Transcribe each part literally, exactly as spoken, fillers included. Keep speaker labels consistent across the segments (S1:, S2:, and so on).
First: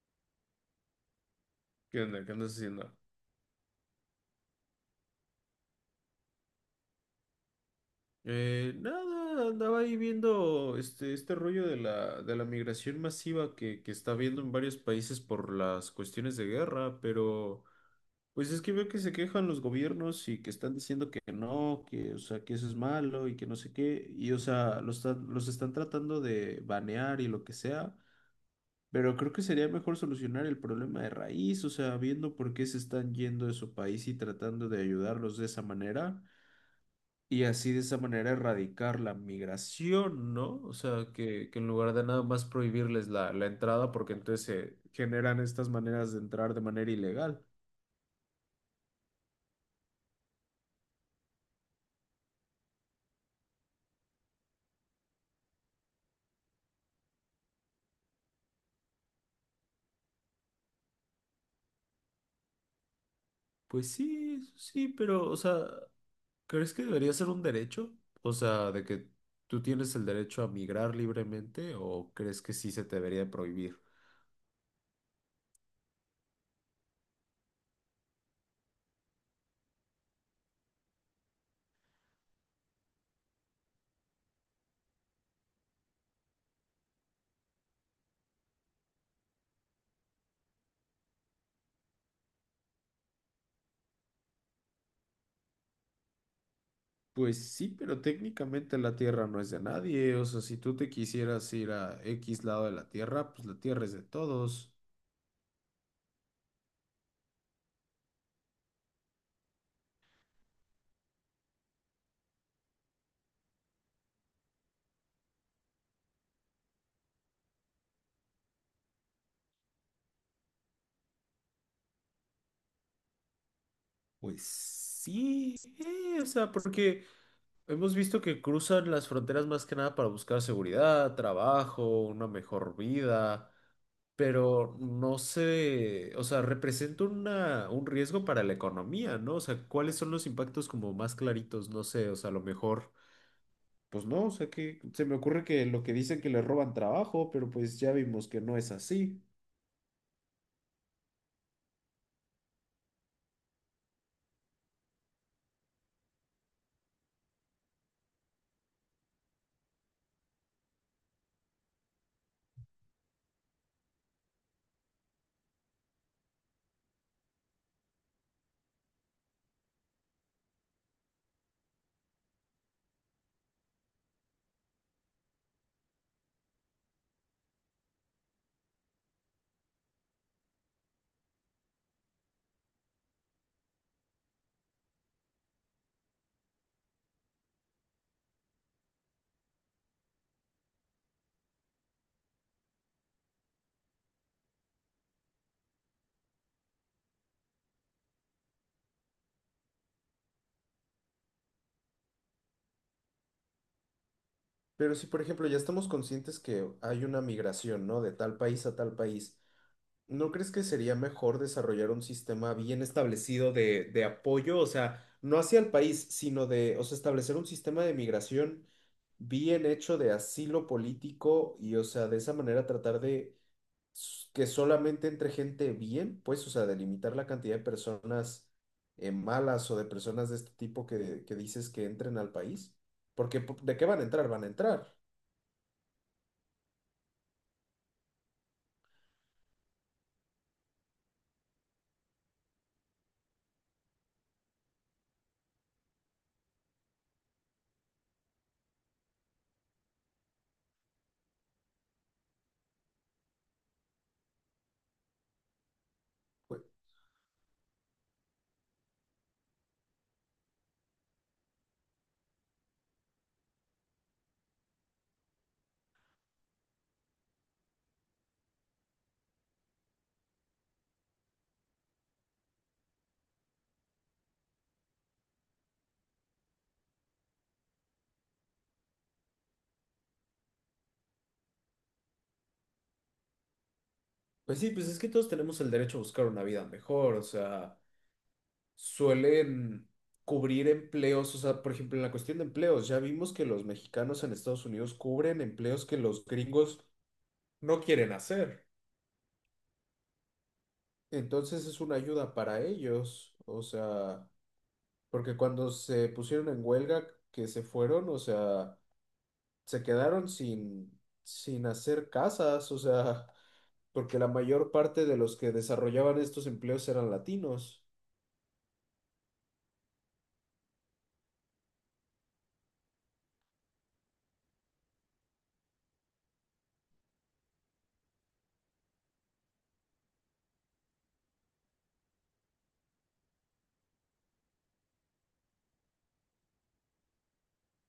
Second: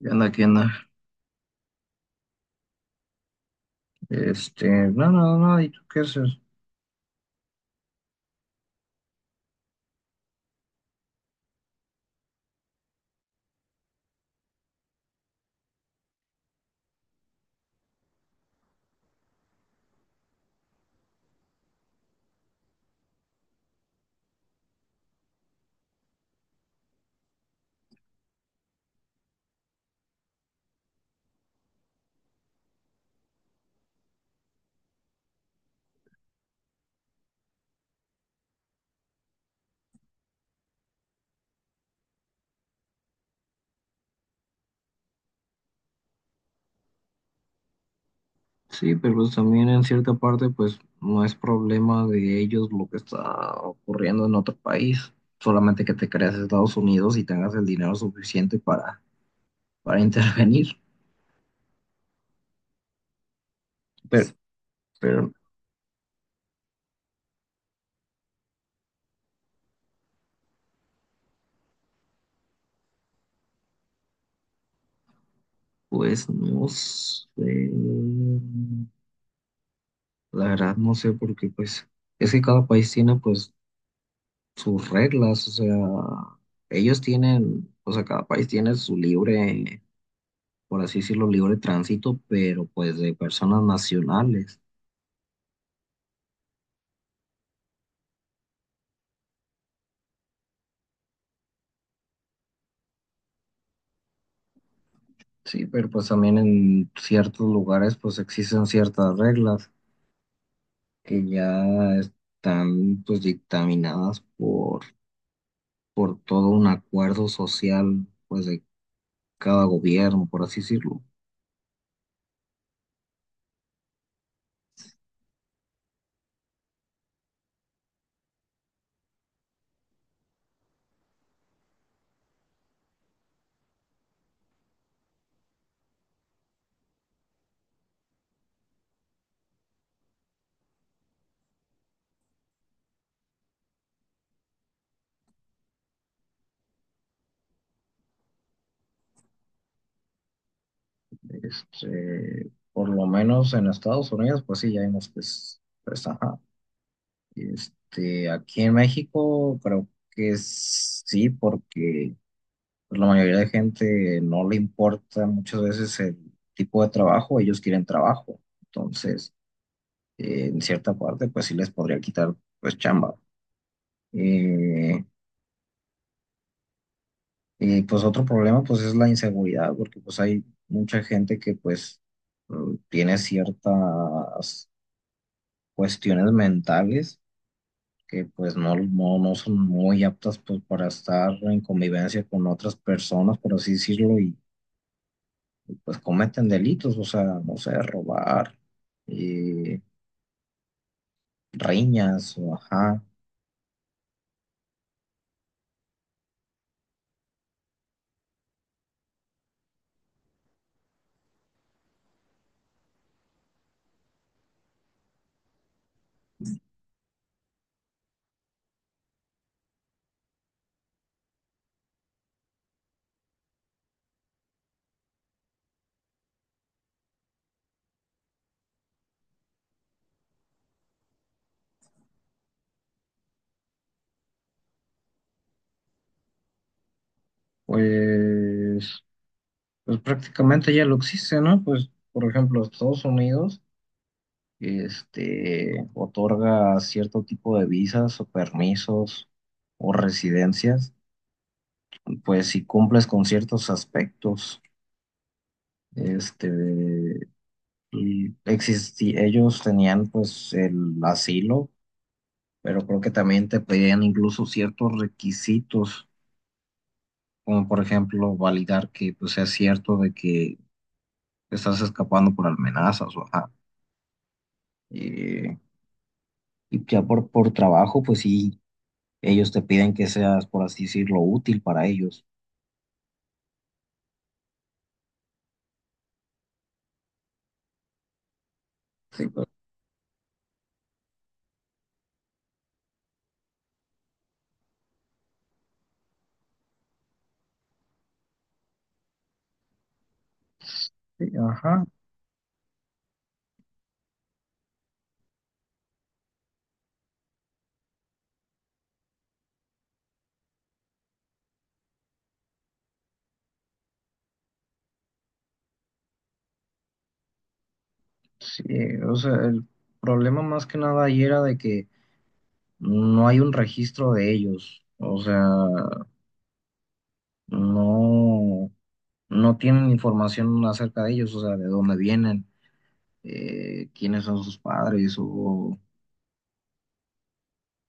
S1: ¿Qué onda? ¿Qué onda?
S2: ¿Qué onda? ¿Qué andas haciendo?
S1: Este, no, no, no, ¿y tú qué haces?
S2: Eh, nada, andaba ahí viendo este, este rollo de la, de la migración masiva que, que está habiendo en varios países por las cuestiones de guerra, pero pues es que veo que se quejan los gobiernos y que están diciendo que no, que, o sea, que eso es malo y que no sé qué, y o sea, los, están- los están tratando de banear y lo que sea, pero creo que sería mejor solucionar el problema de raíz, o sea, viendo por qué se están yendo de su país y tratando de ayudarlos de esa manera. Y así de esa manera erradicar la migración, ¿no? O sea, que, que en lugar de nada más prohibirles la, la entrada, porque entonces se generan estas maneras de entrar de manera ilegal.
S1: Sí, pero pues también en cierta parte, pues no es problema de ellos lo que está ocurriendo en otro país, solamente que te creas Estados Unidos y tengas el dinero suficiente para, para intervenir.
S2: Pues
S1: Pero,
S2: sí, sí, pero,
S1: pero,
S2: o sea, ¿crees que debería ser un derecho? O sea, de que tú tienes el derecho a migrar libremente, ¿o crees que sí se te debería prohibir?
S1: pues no sé, la verdad no sé, porque pues es que cada país tiene pues sus reglas, o sea, ellos tienen, o sea, cada país tiene su libre. Por así decirlo, libre de tránsito, pero pues de personas nacionales.
S2: Pues sí, pero técnicamente la tierra no es de nadie. O sea, si tú te quisieras ir a X lado de la tierra, pues la tierra es de todos.
S1: Sí, pero pues también en ciertos lugares pues existen ciertas reglas que ya están pues dictaminadas por, por todo un acuerdo social pues de cada gobierno, por así decirlo.
S2: Pues sí, eh, o sea, porque hemos visto que cruzan las fronteras más que nada para buscar seguridad, trabajo, una mejor vida, pero no sé, o sea, representa una, un riesgo para la economía, ¿no? O sea, ¿cuáles son los impactos como más claritos? No sé, o sea, a lo mejor, pues no, o sea, que se me ocurre que lo que dicen que le roban trabajo, pero pues ya vimos que no es así.
S1: Este, por lo menos en Estados Unidos pues sí, ya hay unos que es- pues, ajá. Este, aquí en México creo que sí, porque la mayoría de gente no le importa muchas veces el tipo de trabajo, ellos quieren trabajo. Entonces, eh, en cierta parte, pues sí les podría quitar, pues, chamba. Eh, y pues otro problema, pues, es la inseguridad, porque pues hay mucha gente que, pues, mm, tiene ciertas cuestiones mentales que, pues, no, no, no son muy aptas, pues, para estar en convivencia con otras personas, por así decirlo, pues cometen delitos, o sea, no sé, robar, eh, riñas, o ajá,
S2: Pero si, por ejemplo, ya estamos conscientes que hay una migración, ¿no? De tal país a tal país. ¿No crees que sería mejor desarrollar un sistema bien establecido de, de apoyo? O sea, no hacia el país, sino de, o sea, establecer un sistema de migración bien hecho de asilo político y, o sea, de esa manera tratar de s- que solamente entre gente bien, pues, o sea, de limitar la cantidad de personas eh, malas o de personas de este tipo que, que dices que entren al país. Porque, po- ¿de qué van a entrar? Van a entrar.
S1: pues, pues prácticamente ya lo existe, ¿no? Pues, por ejemplo, Estados Unidos, este, otorga cierto tipo de visas o permisos o residencias, pues si cumples con ciertos aspectos, este,
S2: Pues,
S1: y existi- ellos tenían pues el asilo, pero creo que también te pedían incluso ciertos requisitos, como por ejemplo validar que pues sea cierto de que estás escapando por amenazas o ajá. Eh, y ya por, por trabajo, pues sí, ellos te piden que seas, por así decirlo, útil para ellos.
S2: pues sí, pues es que todos tenemos el derecho a buscar una vida mejor, o sea.
S1: Sí, pues,
S2: Suelen cubrir empleos, o sea, por ejemplo, en la cuestión de empleos, ya vimos que los mexicanos en Estados Unidos cubren empleos que los gringos no quieren hacer.
S1: sí,
S2: Entonces es
S1: ajá,
S2: una ayuda para ellos, o sea, porque cuando se pusieron en huelga, que se fueron, o sea, se quedaron sin, sin hacer casas, o sea, porque la mayor parte de los que desarrollaban estos empleos eran latinos.
S1: sí, o sea, el problema más que nada ahí era de que no hay un registro de ellos, o sea, no, no tienen información acerca de ellos, o sea, de dónde vienen, eh, quiénes son sus padres o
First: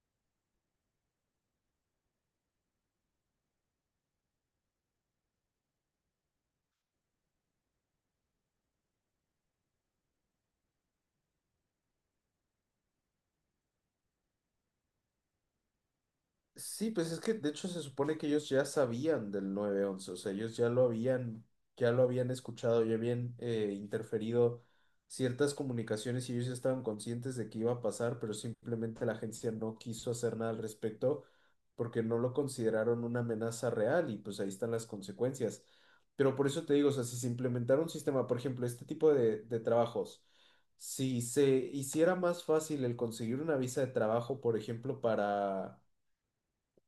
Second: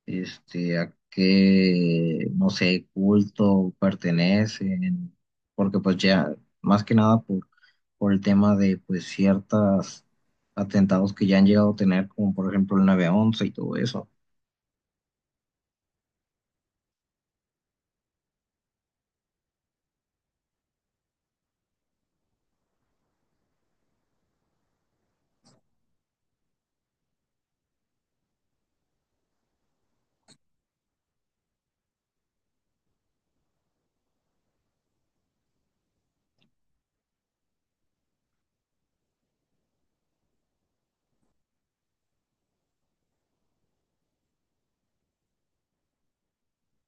S1: este, a qué, no sé, culto pertenecen, porque pues ya, más que nada por, por el tema de pues ciertos atentados que ya han llegado a tener, como por ejemplo el nueve once y todo eso.
S2: Sí, pues es que de hecho se supone que ellos ya sabían del nueve once, o sea, ellos ya lo habían, ya lo habían escuchado, ya habían eh, interferido ciertas comunicaciones y ellos ya estaban conscientes de que iba a pasar, pero simplemente la agencia no quiso hacer nada al respecto porque no lo consideraron una amenaza real y pues ahí están las consecuencias. Pero por eso te digo, o sea, si se implementara un sistema, por ejemplo, este tipo de, de trabajos, si se hiciera más fácil el conseguir una visa de trabajo, por ejemplo, para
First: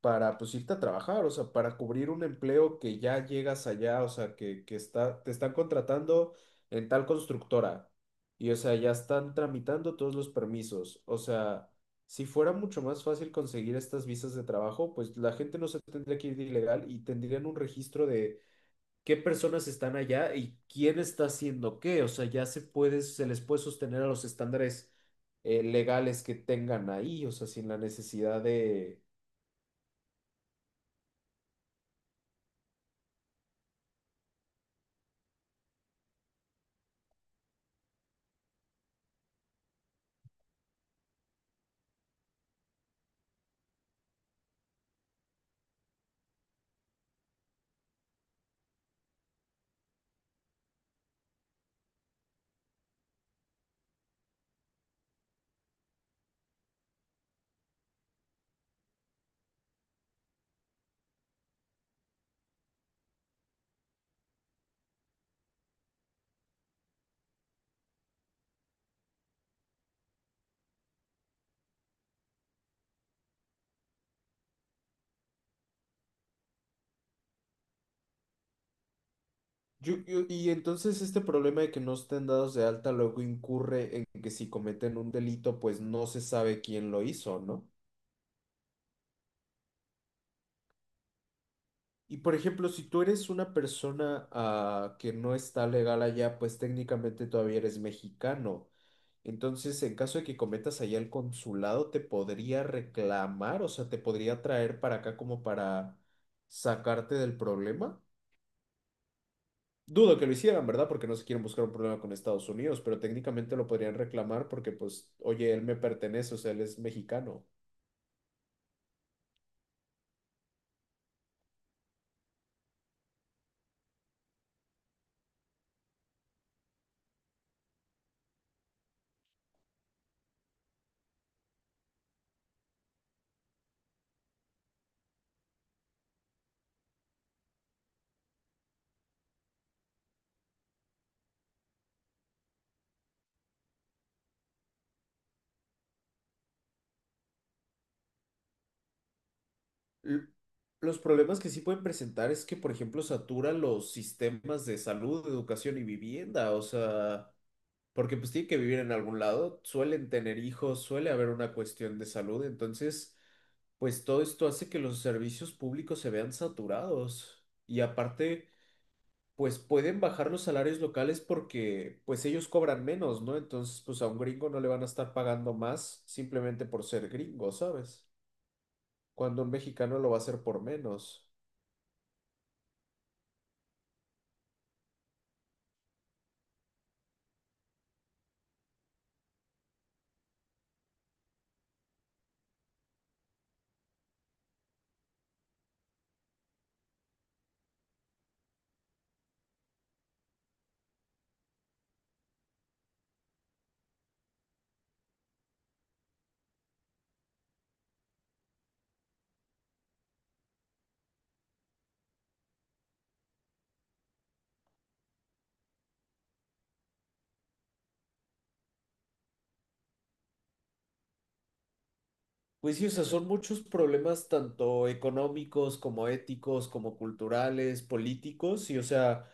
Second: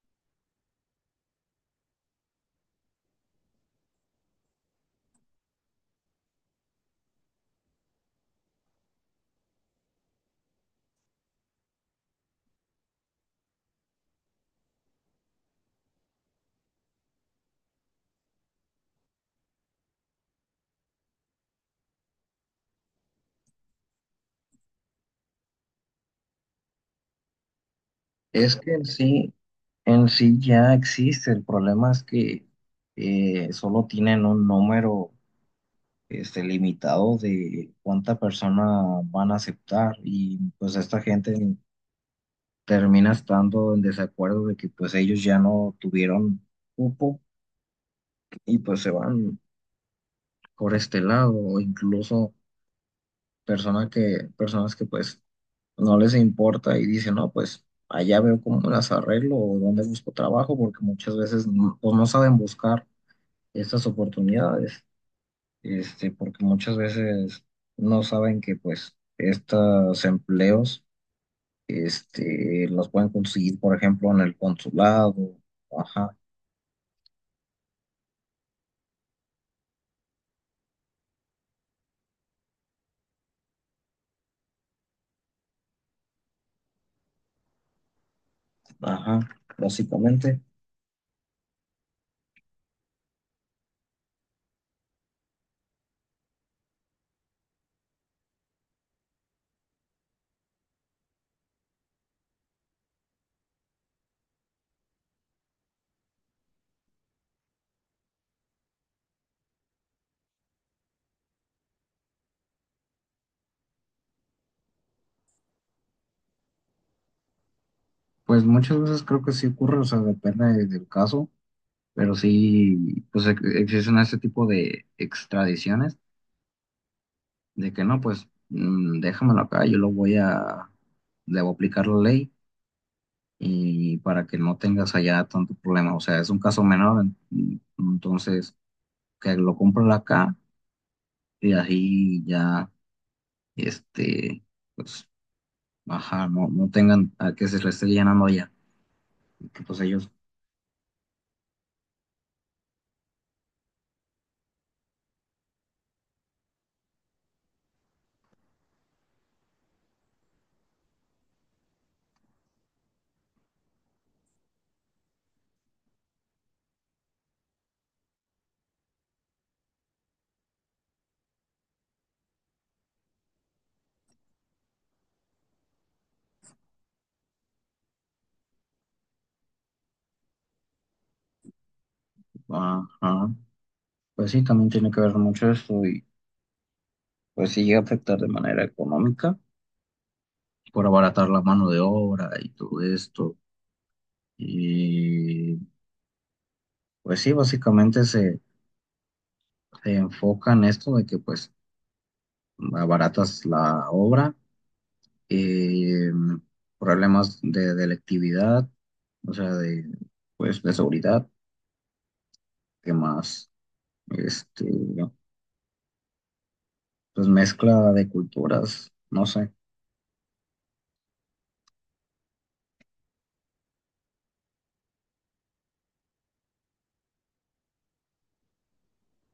S2: para pues irte a trabajar, o sea, para cubrir un empleo que ya llegas allá, o sea, que, que está, te están contratando en tal constructora y, o sea, ya están tramitando todos los permisos. O sea, si fuera mucho más fácil conseguir estas visas de trabajo, pues la gente no se tendría que ir de ilegal y tendrían un registro de qué personas están allá y quién está haciendo qué. O sea, ya se puede, se les puede sostener a los estándares eh, legales que tengan ahí, o sea, sin la necesidad
S1: Es que en
S2: de
S1: sí, en sí ya existe, el problema es que eh, solo tienen un número este, limitado de cuánta persona van a aceptar y pues esta gente termina estando en desacuerdo de que pues ellos ya no tuvieron cupo y pues se van por este lado o incluso personas que, personas que pues no les importa y dicen, no, pues allá veo cómo las arreglo o dónde busco trabajo porque muchas veces no, pues, no saben buscar estas oportunidades, este, porque muchas veces no saben que pues estos empleos este, los pueden conseguir, por ejemplo, en el consulado. Ajá.
S2: Yo- yo- y entonces este problema de que no estén dados de alta luego incurre en que si cometen un delito, pues no se sabe quién lo hizo, ¿no?
S1: Ajá, básicamente.
S2: Y por ejemplo, si tú eres una persona ah, que no está legal allá, pues técnicamente todavía eres mexicano. Entonces, en caso de que cometas allá el consulado, te podría reclamar, o sea, te podría traer para acá como para sacarte del problema. Dudo que lo hicieran, ¿verdad? Porque no se quieren buscar un problema con Estados Unidos, pero técnicamente lo podrían reclamar porque, pues, oye, él me pertenece, o sea, él es mexicano.
S1: Pues muchas veces creo que sí ocurre, o sea, depende de- del caso, pero sí, pues ex- existen ese tipo de extradiciones de que no, pues mm, déjamelo acá, yo lo voy a, le voy a aplicar la ley y para que no tengas allá tanto problema, o sea, es un caso menor, en- mm, entonces que lo compren acá y así ya, este, pues, ajá, no, no tengan a que se le esté llenando allá, que pues ellos,
S2: L- Los problemas que sí pueden presentar es que, por ejemplo, satura los sistemas de salud, educación y vivienda, o sea, porque pues tienen que vivir en algún lado, suelen tener hijos, suele haber una cuestión de salud, entonces, pues todo esto hace que los servicios públicos se vean saturados. Y aparte, pues pueden bajar los salarios locales porque pues ellos cobran menos, ¿no? Entonces, pues a un gringo no le van a estar pagando más simplemente por ser gringo, ¿sabes? Cuando un mexicano lo va a hacer por menos.
S1: ajá. Pues sí, también tiene que ver mucho eso y pues sí llega a afectar de manera económica por abaratar la mano de obra y todo esto. Y pues sí, básicamente se, se enfoca en esto de que pues abaratas la obra, eh, problemas de delictividad, o sea, de pues de seguridad, que más, este, pues mezcla de culturas, no sé.
S2: Pues sí, o sea, son muchos problemas tanto económicos como éticos, como culturales, políticos, y o sea,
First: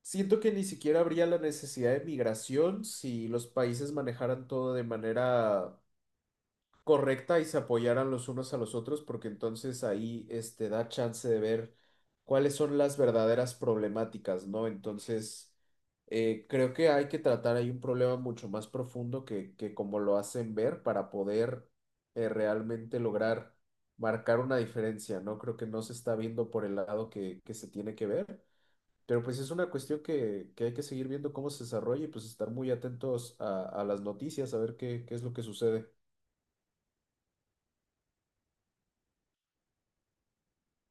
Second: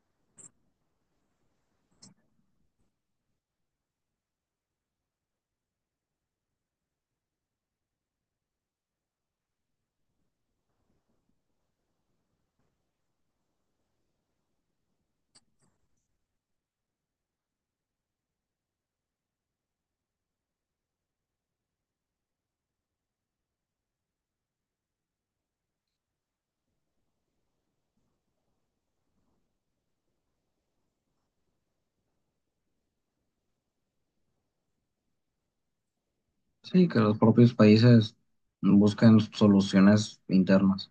S2: siento que ni siquiera habría la necesidad de migración si los países manejaran todo de manera correcta y se apoyaran los unos a los otros, porque entonces ahí este, da chance de ver cuáles son las verdaderas problemáticas, ¿no? Entonces, eh, creo que hay que tratar ahí un problema mucho más profundo que, que como lo hacen ver para poder eh, realmente lograr marcar una diferencia, ¿no? Creo que no se está viendo por el lado que, que se tiene que ver. Pero pues es una cuestión que, que hay que seguir viendo cómo se desarrolla y pues estar muy atentos a, a las noticias, a ver qué, qué es lo que sucede.
S1: Sí, que los propios países buscan soluciones internas.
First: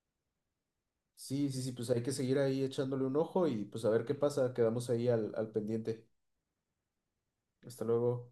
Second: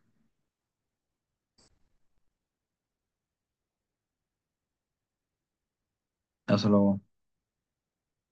S2: Sí, sí, sí, pues hay que seguir ahí echándole un ojo y pues a ver qué pasa. Quedamos ahí al, al pendiente.
S1: Hasta luego.
S2: Hasta luego.